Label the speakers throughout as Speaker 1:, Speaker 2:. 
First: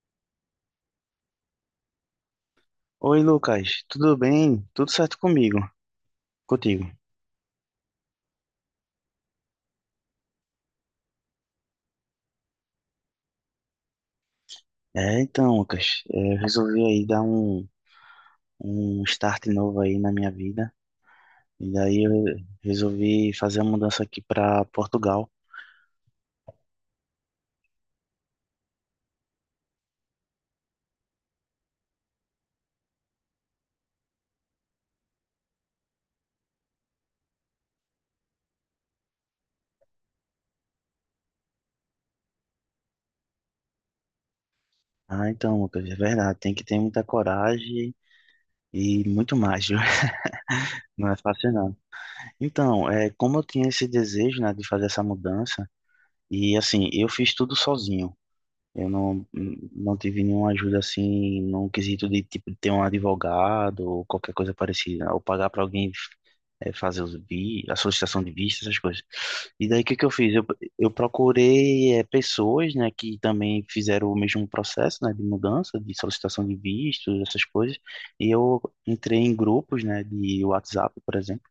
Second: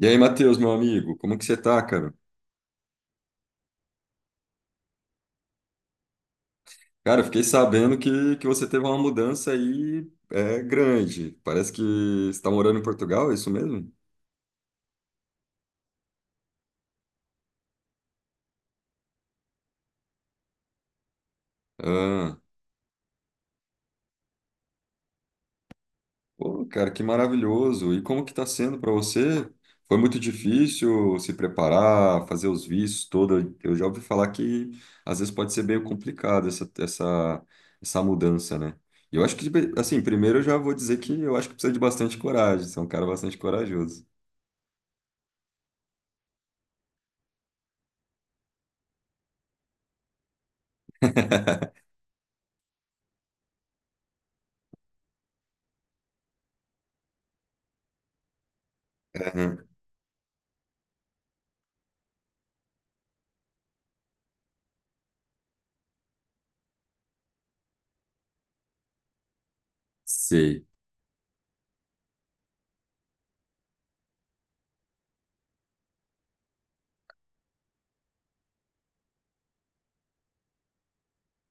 Speaker 1: E aí, Matheus, meu amigo, como que você tá, cara?
Speaker 2: Oi, Lucas, tudo bem? Tudo certo comigo? Contigo?
Speaker 1: Cara, eu fiquei sabendo que você teve uma mudança aí grande. Parece que você está morando em Portugal, é isso mesmo?
Speaker 2: Então, Lucas, eu resolvi aí dar um start novo aí na minha vida. E daí eu
Speaker 1: Ah,
Speaker 2: resolvi fazer a mudança aqui para Portugal.
Speaker 1: pô, cara, que maravilhoso. E como que tá sendo para você? Foi muito difícil se preparar, fazer os vistos todo. Eu já ouvi falar que às vezes pode ser meio complicado essa mudança, né? Eu acho que, assim, primeiro eu já vou dizer que eu acho que precisa de bastante coragem. Você é um cara bastante corajoso.
Speaker 2: Ah, então, Lucas, é verdade, tem que ter muita coragem e muito mais, viu? Não é fácil não. Então, como eu tinha esse desejo, né, de fazer essa mudança, e assim, eu fiz tudo sozinho. Eu não tive nenhuma ajuda assim, num quesito de tipo de ter um advogado ou qualquer coisa parecida, ou pagar para alguém fazer a solicitação de visto, essas coisas. E daí o que que eu fiz?
Speaker 1: Sei.
Speaker 2: Eu procurei pessoas, né, que também fizeram o mesmo processo, né, de mudança, de solicitação de visto, essas coisas. E eu entrei em grupos, né, de WhatsApp, por exemplo,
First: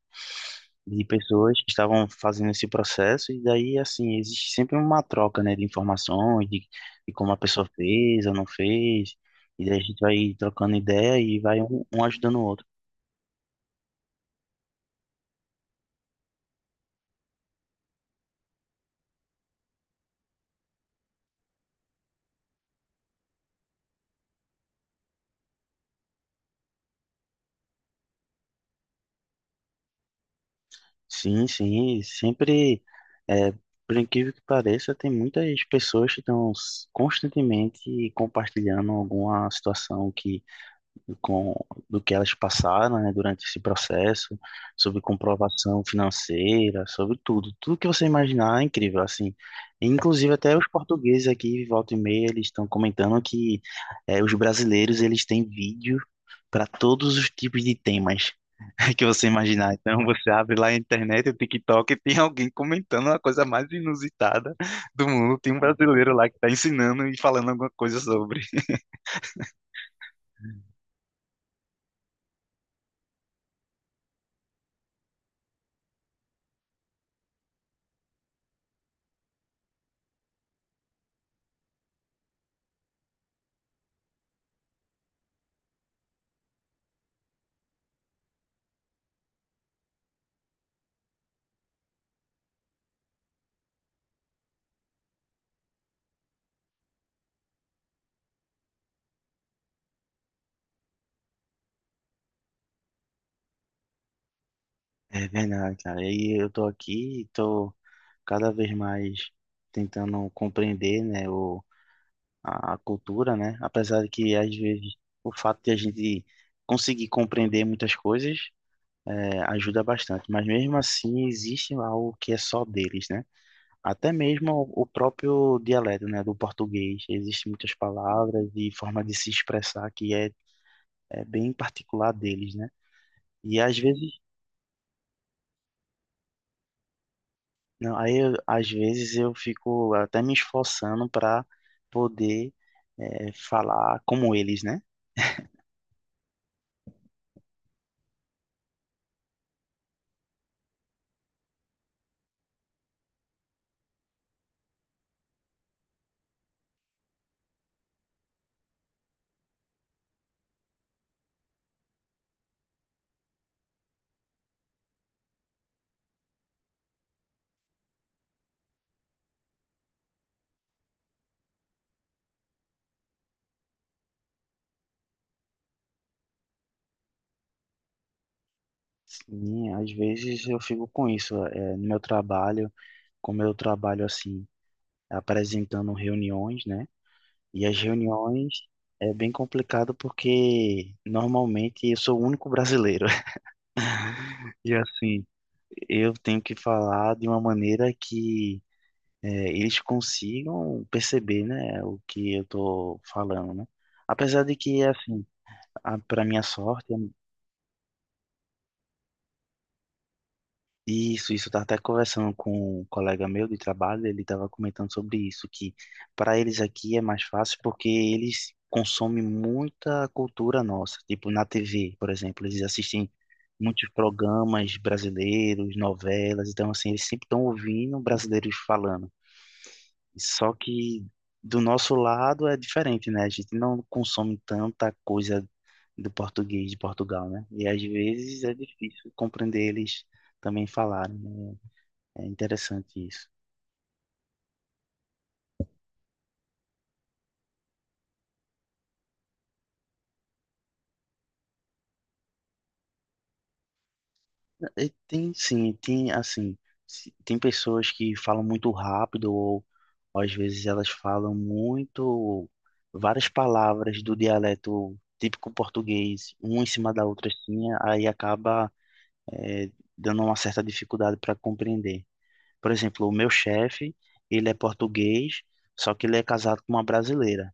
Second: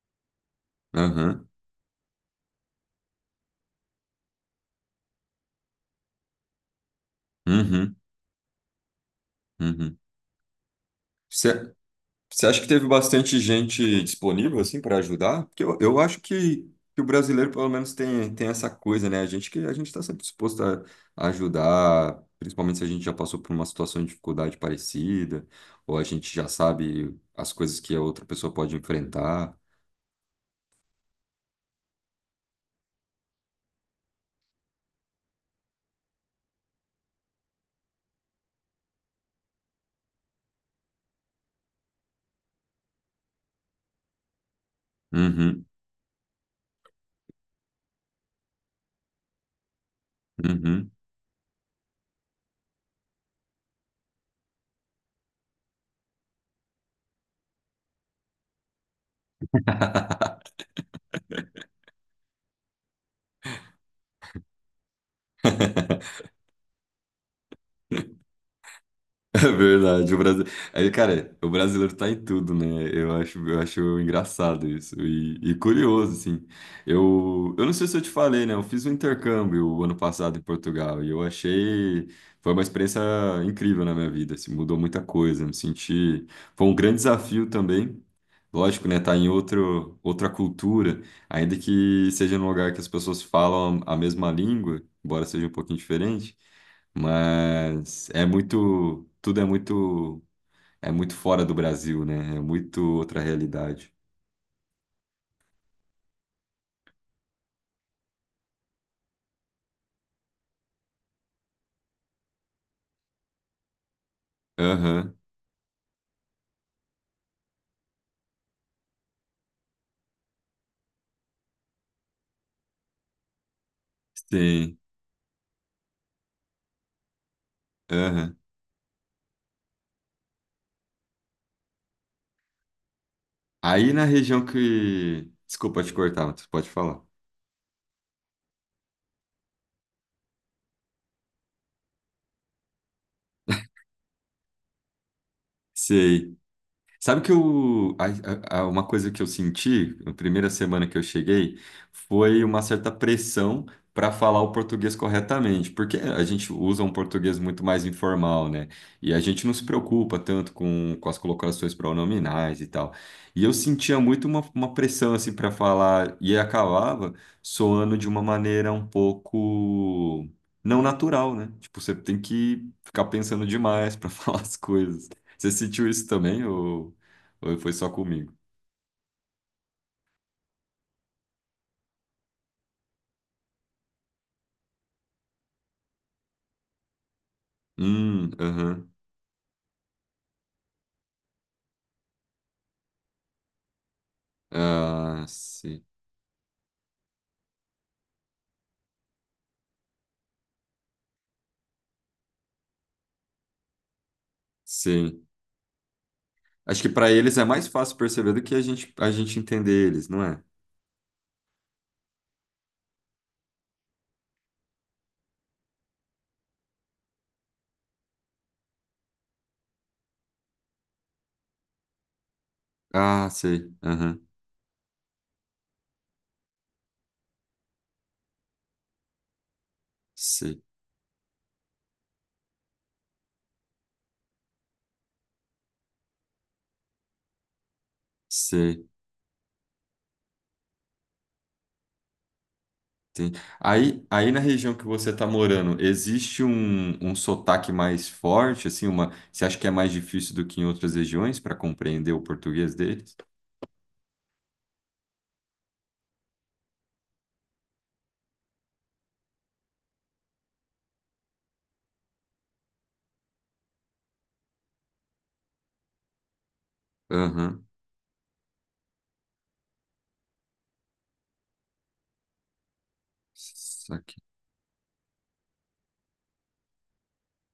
Speaker 2: de
Speaker 1: Aham.
Speaker 2: pessoas que estavam fazendo esse processo, e daí, assim, existe sempre uma troca, né, de informações, de como a pessoa
Speaker 1: Uhum.
Speaker 2: fez ou não fez, e daí a
Speaker 1: Uhum.
Speaker 2: gente vai trocando ideia e vai
Speaker 1: Você
Speaker 2: um ajudando o
Speaker 1: você acha
Speaker 2: outro.
Speaker 1: que teve bastante gente disponível assim para ajudar? Porque eu acho que o brasileiro pelo menos tem essa coisa, né? A gente que a gente está sempre disposto a ajudar, principalmente se a gente já passou por uma situação de dificuldade parecida, ou a gente já sabe as coisas que a outra pessoa pode enfrentar.
Speaker 2: Sim, sim, sempre, é, por incrível que pareça, tem muitas pessoas que estão constantemente compartilhando alguma situação que com do que elas passaram, né, durante esse processo, sobre
Speaker 1: Uhum.
Speaker 2: comprovação financeira, sobre tudo, tudo que você imaginar é incrível, assim. Inclusive até os
Speaker 1: Uhum.
Speaker 2: portugueses aqui, volta e meia, eles estão comentando que os brasileiros eles têm vídeo para todos os tipos de temas que você imaginar. Então você abre lá a internet, o TikTok, e tem alguém comentando a coisa mais inusitada do mundo. Tem um brasileiro lá que está ensinando e falando alguma coisa sobre.
Speaker 1: É verdade, o Brasil... Aí, cara, o brasileiro tá em tudo, né? Eu acho engraçado isso e curioso, assim. Eu não sei se eu te falei, né? Eu fiz um intercâmbio o ano passado em Portugal e eu achei... Foi uma experiência incrível na minha vida, assim, mudou muita coisa, me senti... Foi um grande desafio também, lógico, né? Tá em outro, outra cultura, ainda que seja num lugar que as pessoas falam a mesma língua, embora seja um pouquinho diferente, mas é muito, tudo é muito fora do Brasil, né? É muito outra realidade.
Speaker 2: É verdade, cara. E eu tô aqui, tô cada vez mais tentando compreender, né, a cultura, né? Apesar de que às vezes
Speaker 1: Aham,
Speaker 2: o fato de a gente conseguir compreender muitas coisas ajuda bastante, mas mesmo assim existe algo que é só deles, né? Até mesmo
Speaker 1: sim,
Speaker 2: o próprio dialeto, né, do português, existem muitas
Speaker 1: aham.
Speaker 2: palavras e forma de se expressar que é bem particular deles, né? E às
Speaker 1: Aí na
Speaker 2: vezes.
Speaker 1: região que, desculpa te cortar, mas tu pode falar.
Speaker 2: Não, às vezes eu fico até me esforçando para poder falar como eles, né?
Speaker 1: Sei. Sabe que uma coisa que eu senti na primeira semana que eu cheguei foi uma certa pressão para falar o português corretamente, porque a gente usa um português muito mais informal, né? E a gente não se preocupa tanto com as colocações pronominais e tal. E eu sentia muito uma pressão assim para falar e acabava soando de uma maneira um pouco não natural, né? Tipo, você tem que ficar pensando demais para falar as coisas. Você sentiu isso também ou foi só comigo?
Speaker 2: Sim, às vezes eu fico com isso no meu trabalho, como eu trabalho assim, apresentando reuniões, né? E as reuniões
Speaker 1: Aham.
Speaker 2: é bem complicado porque normalmente eu sou o único brasileiro e assim
Speaker 1: Ah, sim.
Speaker 2: eu tenho que falar de uma maneira que eles consigam perceber, né, o que eu tô falando, né? Apesar de que, assim,
Speaker 1: Sim.
Speaker 2: a para minha
Speaker 1: Acho
Speaker 2: sorte,
Speaker 1: que para eles é mais fácil perceber do que a gente entender eles, não é?
Speaker 2: isso, isso eu tava até conversando com um colega meu de trabalho, ele tava comentando sobre isso, que para eles aqui é mais fácil porque eles consomem muita cultura nossa, tipo na TV, por exemplo, eles assistem
Speaker 1: Ah, sei.
Speaker 2: muitos
Speaker 1: Aham.
Speaker 2: programas brasileiros, novelas, então assim, eles sempre estão ouvindo brasileiros falando. Só
Speaker 1: Sei.
Speaker 2: que do nosso lado é diferente, né? A gente não consome tanta coisa do português de Portugal, né? E às vezes é
Speaker 1: Sei.
Speaker 2: difícil compreender eles também falarem, né? É interessante isso.
Speaker 1: Tem. Aí na região que você está morando, existe um sotaque mais forte, assim, uma, você acha que é mais difícil do que em outras regiões para compreender o português deles?
Speaker 2: E tem sim, tem assim, tem pessoas que falam muito rápido ou às vezes elas falam muito várias palavras do dialeto típico português, uma em cima da outra
Speaker 1: Aham.
Speaker 2: assim, aí acaba é, dando uma certa dificuldade para compreender. Por exemplo, o meu chefe,
Speaker 1: Saquei.
Speaker 2: ele é português, só que ele é casado com uma brasileira.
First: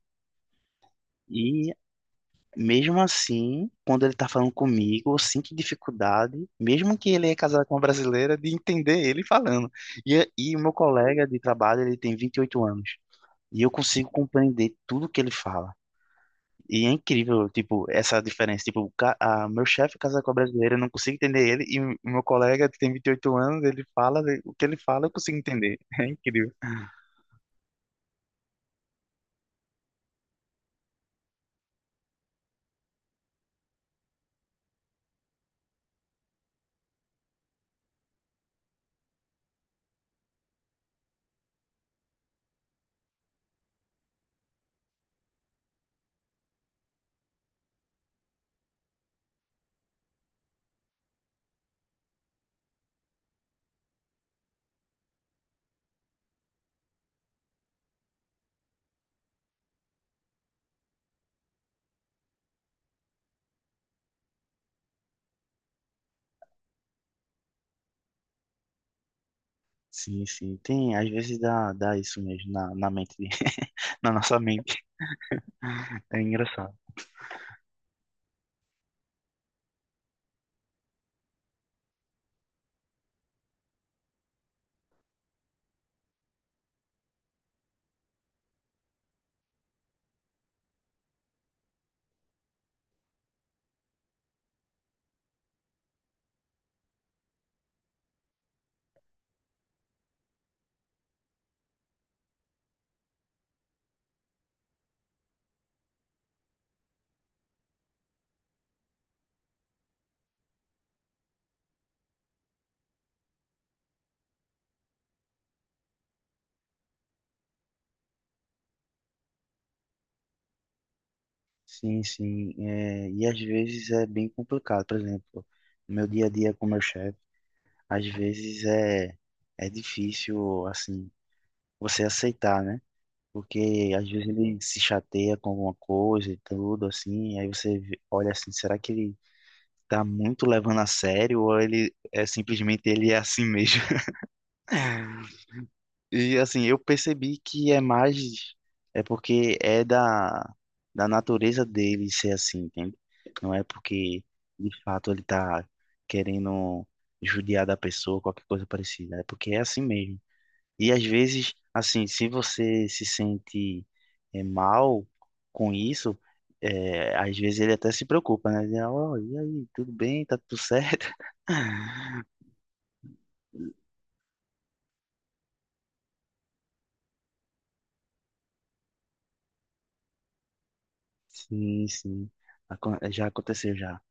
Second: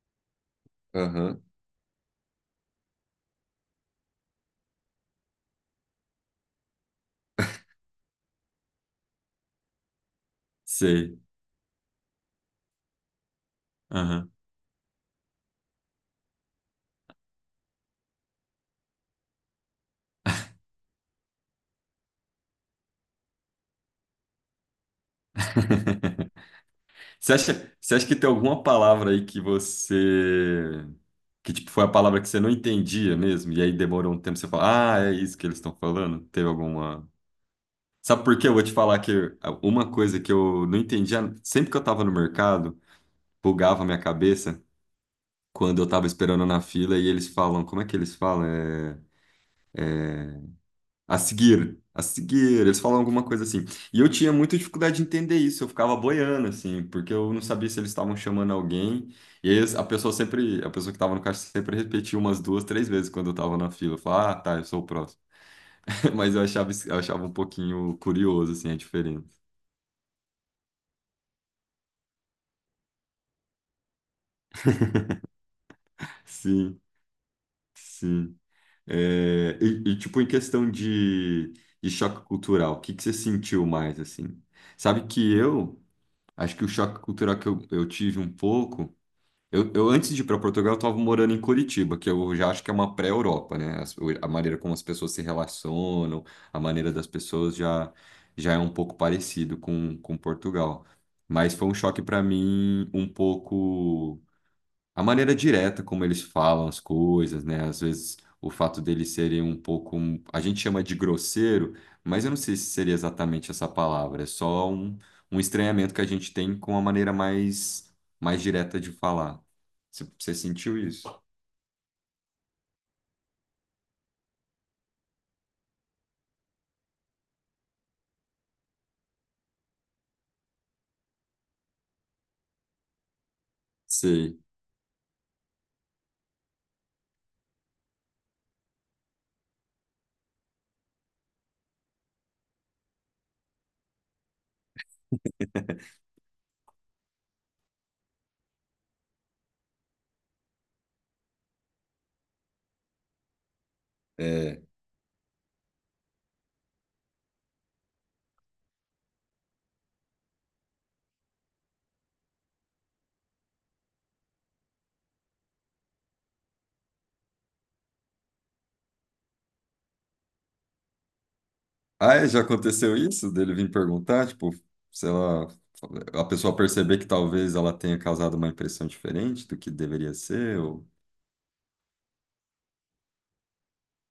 Speaker 1: Aham.
Speaker 2: E mesmo assim, quando ele tá falando comigo, eu sinto dificuldade, mesmo que ele é casado com uma brasileira, de entender ele falando. E o meu
Speaker 1: Sei.
Speaker 2: colega de trabalho, ele tem 28 anos. E eu consigo
Speaker 1: Aham.
Speaker 2: compreender tudo que ele fala. E é incrível, tipo, essa diferença. Tipo, meu chefe casar com a brasileira, eu não consigo entender ele. E o meu colega que tem 28 anos, ele fala, o que ele fala, eu consigo entender. É incrível.
Speaker 1: Você acha que tem alguma palavra aí que você. Que tipo, foi a palavra que você não entendia mesmo? E aí demorou um tempo você falar, ah, é isso que eles estão falando? Teve alguma. Sabe por quê? Eu vou te falar que uma coisa que eu não entendia, sempre que eu tava no mercado, bugava a minha cabeça quando eu tava esperando na fila e eles falam, como é que eles falam? A seguir, eles falam alguma coisa assim. E eu tinha muita dificuldade de entender isso, eu ficava boiando, assim, porque eu não sabia se eles estavam chamando alguém. E aí a pessoa que estava no caixa sempre repetia umas duas, três vezes quando eu estava na fila. Eu falava, ah, tá, eu sou o próximo. Mas eu achava, eu achava um pouquinho curioso, assim, a diferença.
Speaker 2: Sim, sim. Tem, às vezes dá isso mesmo na, na mente, na nossa mente. É engraçado.
Speaker 1: Sim, sim. É, e, tipo, em questão de choque cultural, o que que você sentiu mais, assim? Sabe que acho que o choque cultural que eu tive um pouco. Antes de ir para Portugal, eu estava morando em Curitiba, que eu já acho que é uma pré-Europa, né? Maneira como as pessoas se relacionam, a maneira das pessoas já, já é um pouco parecido com Portugal. Mas foi um choque para mim um pouco a maneira direta como eles falam as coisas, né? Às vezes o fato deles serem um pouco, um, a gente chama de grosseiro, mas eu não sei se seria exatamente essa palavra, é só um estranhamento que a gente tem com a maneira mais direta de falar. Você sentiu isso?
Speaker 2: Sim, sim. É, e às vezes é bem complicado. Por exemplo, no meu dia a dia com meu chefe, às vezes é difícil, assim, você aceitar, né? Porque às vezes
Speaker 1: Sei.
Speaker 2: ele se chateia com alguma coisa e tudo, assim, olha assim, será que ele tá muito levando a sério ou ele é simplesmente ele é assim mesmo? E assim, eu percebi que é mais, é porque é da, da natureza dele ser assim, entende? Não é porque
Speaker 1: É.
Speaker 2: de fato ele tá querendo judiar da pessoa, qualquer coisa parecida, é porque é assim mesmo. E às vezes, assim, se você se sente mal com isso, às vezes ele até se preocupa, né? Ele, "Ó, e aí, tudo bem? Tá tudo certo?"
Speaker 1: Ah, é, já aconteceu isso dele vir perguntar, tipo, sei lá, a pessoa perceber que talvez ela tenha causado uma impressão diferente do que deveria ser, ou...
Speaker 2: Sim, sim. Já aconteceu já.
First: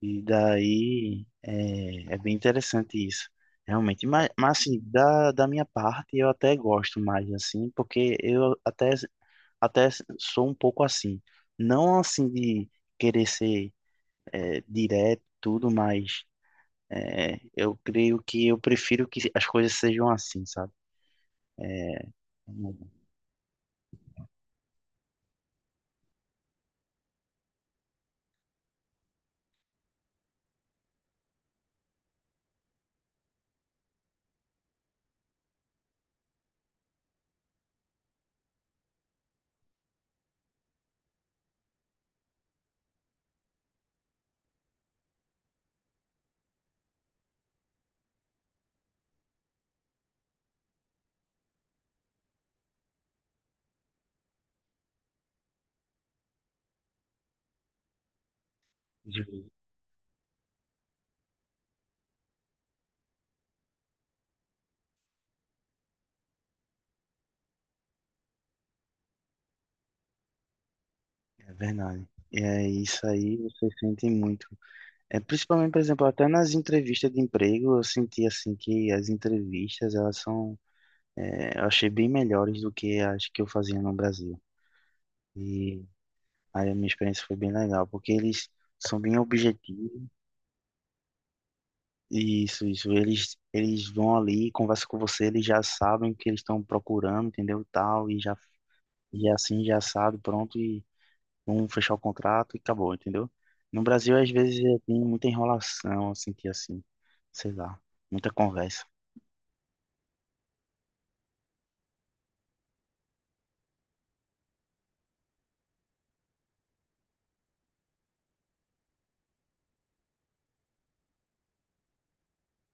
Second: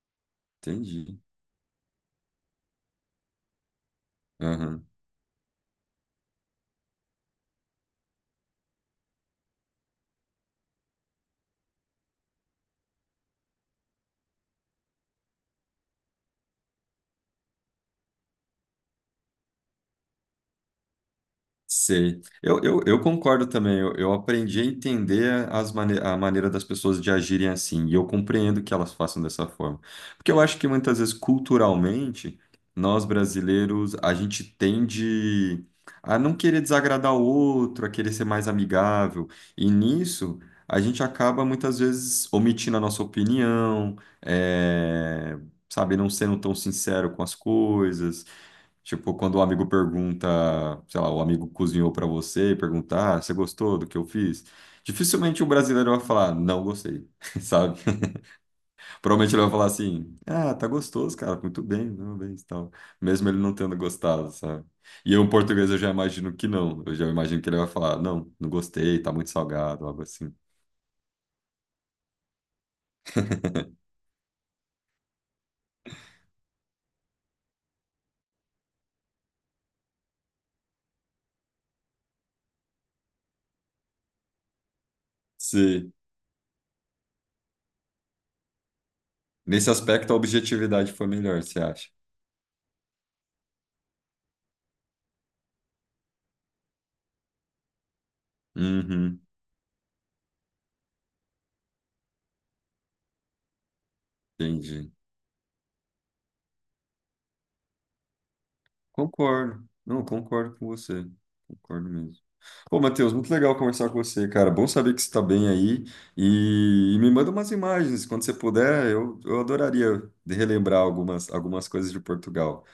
Speaker 2: E
Speaker 1: Entendi.
Speaker 2: daí é bem interessante isso, realmente. Mas assim,
Speaker 1: Aham.
Speaker 2: da, da minha parte, eu até gosto mais, assim, até sou um pouco assim. Não assim de querer ser direto, tudo, mas é, eu creio que eu prefiro que as coisas sejam assim, sabe?
Speaker 1: Sei. Eu concordo também. Eu aprendi a entender as mane a maneira das pessoas de agirem assim. E eu compreendo que elas façam dessa forma. Porque eu acho que muitas vezes, culturalmente, nós brasileiros, a gente tende a não querer desagradar o outro, a querer ser mais amigável. E nisso, a gente acaba muitas vezes omitindo a nossa opinião, é, sabe, não sendo tão sincero com as coisas. Tipo, quando o amigo pergunta, sei lá, o amigo cozinhou pra você e perguntar, ah, você gostou do que eu fiz? Dificilmente o brasileiro vai falar, não gostei, sabe? Provavelmente ele vai falar assim, ah, tá gostoso, cara, muito bem, parabéns, tal. Mesmo ele não tendo gostado, sabe? E eu, em português, eu já imagino que não. Eu já imagino que ele vai falar, não, não gostei, tá muito salgado, algo assim.
Speaker 2: É verdade. É isso aí, você sente muito. É, principalmente, por exemplo, até nas entrevistas de emprego, eu senti assim que as entrevistas, elas são, eu achei bem melhores do que as que eu fazia no Brasil. E
Speaker 1: Sim.
Speaker 2: aí a minha experiência foi bem legal, porque eles são bem
Speaker 1: Nesse
Speaker 2: objetivos.
Speaker 1: aspecto, a objetividade foi melhor, você acha?
Speaker 2: Isso, isso. Eles vão ali, conversam com você, eles já sabem o que eles estão procurando, entendeu? Tal, e já,
Speaker 1: Uhum,
Speaker 2: e assim, já assado, pronto, e vamos fechar o contrato e acabou, entendeu? No Brasil, às vezes,
Speaker 1: entendi.
Speaker 2: tem muita enrolação, eu senti assim, sei lá, muita conversa.
Speaker 1: Concordo. Não, concordo com você. Concordo mesmo. Pô, Matheus, muito legal conversar com você, cara. Bom saber que você está bem aí. E me manda umas imagens, quando você puder, eu adoraria de relembrar algumas, algumas coisas de Portugal.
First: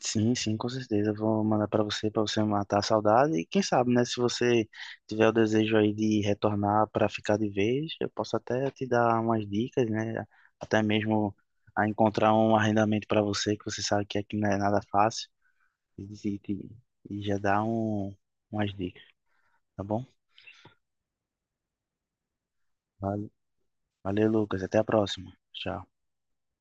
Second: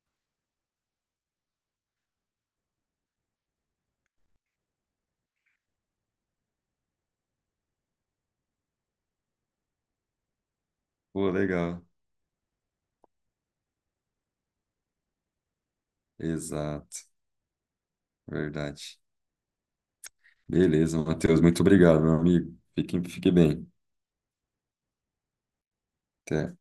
Speaker 2: Sim, sim, com certeza. Eu vou mandar para você matar a saudade. E quem sabe, né? Se você tiver o desejo aí de retornar para ficar de vez, eu posso até te dar umas dicas, né? Até
Speaker 1: Pô,
Speaker 2: mesmo
Speaker 1: legal.
Speaker 2: a encontrar um arrendamento para você, que você sabe que aqui não é nada fácil. E, e,
Speaker 1: Exato,
Speaker 2: e já dar umas
Speaker 1: verdade.
Speaker 2: dicas, tá bom?
Speaker 1: Beleza, Matheus, muito obrigado, meu amigo.
Speaker 2: Valeu.
Speaker 1: Fique bem.
Speaker 2: Valeu, Lucas. Até a próxima. Tchau.
Speaker 1: Até.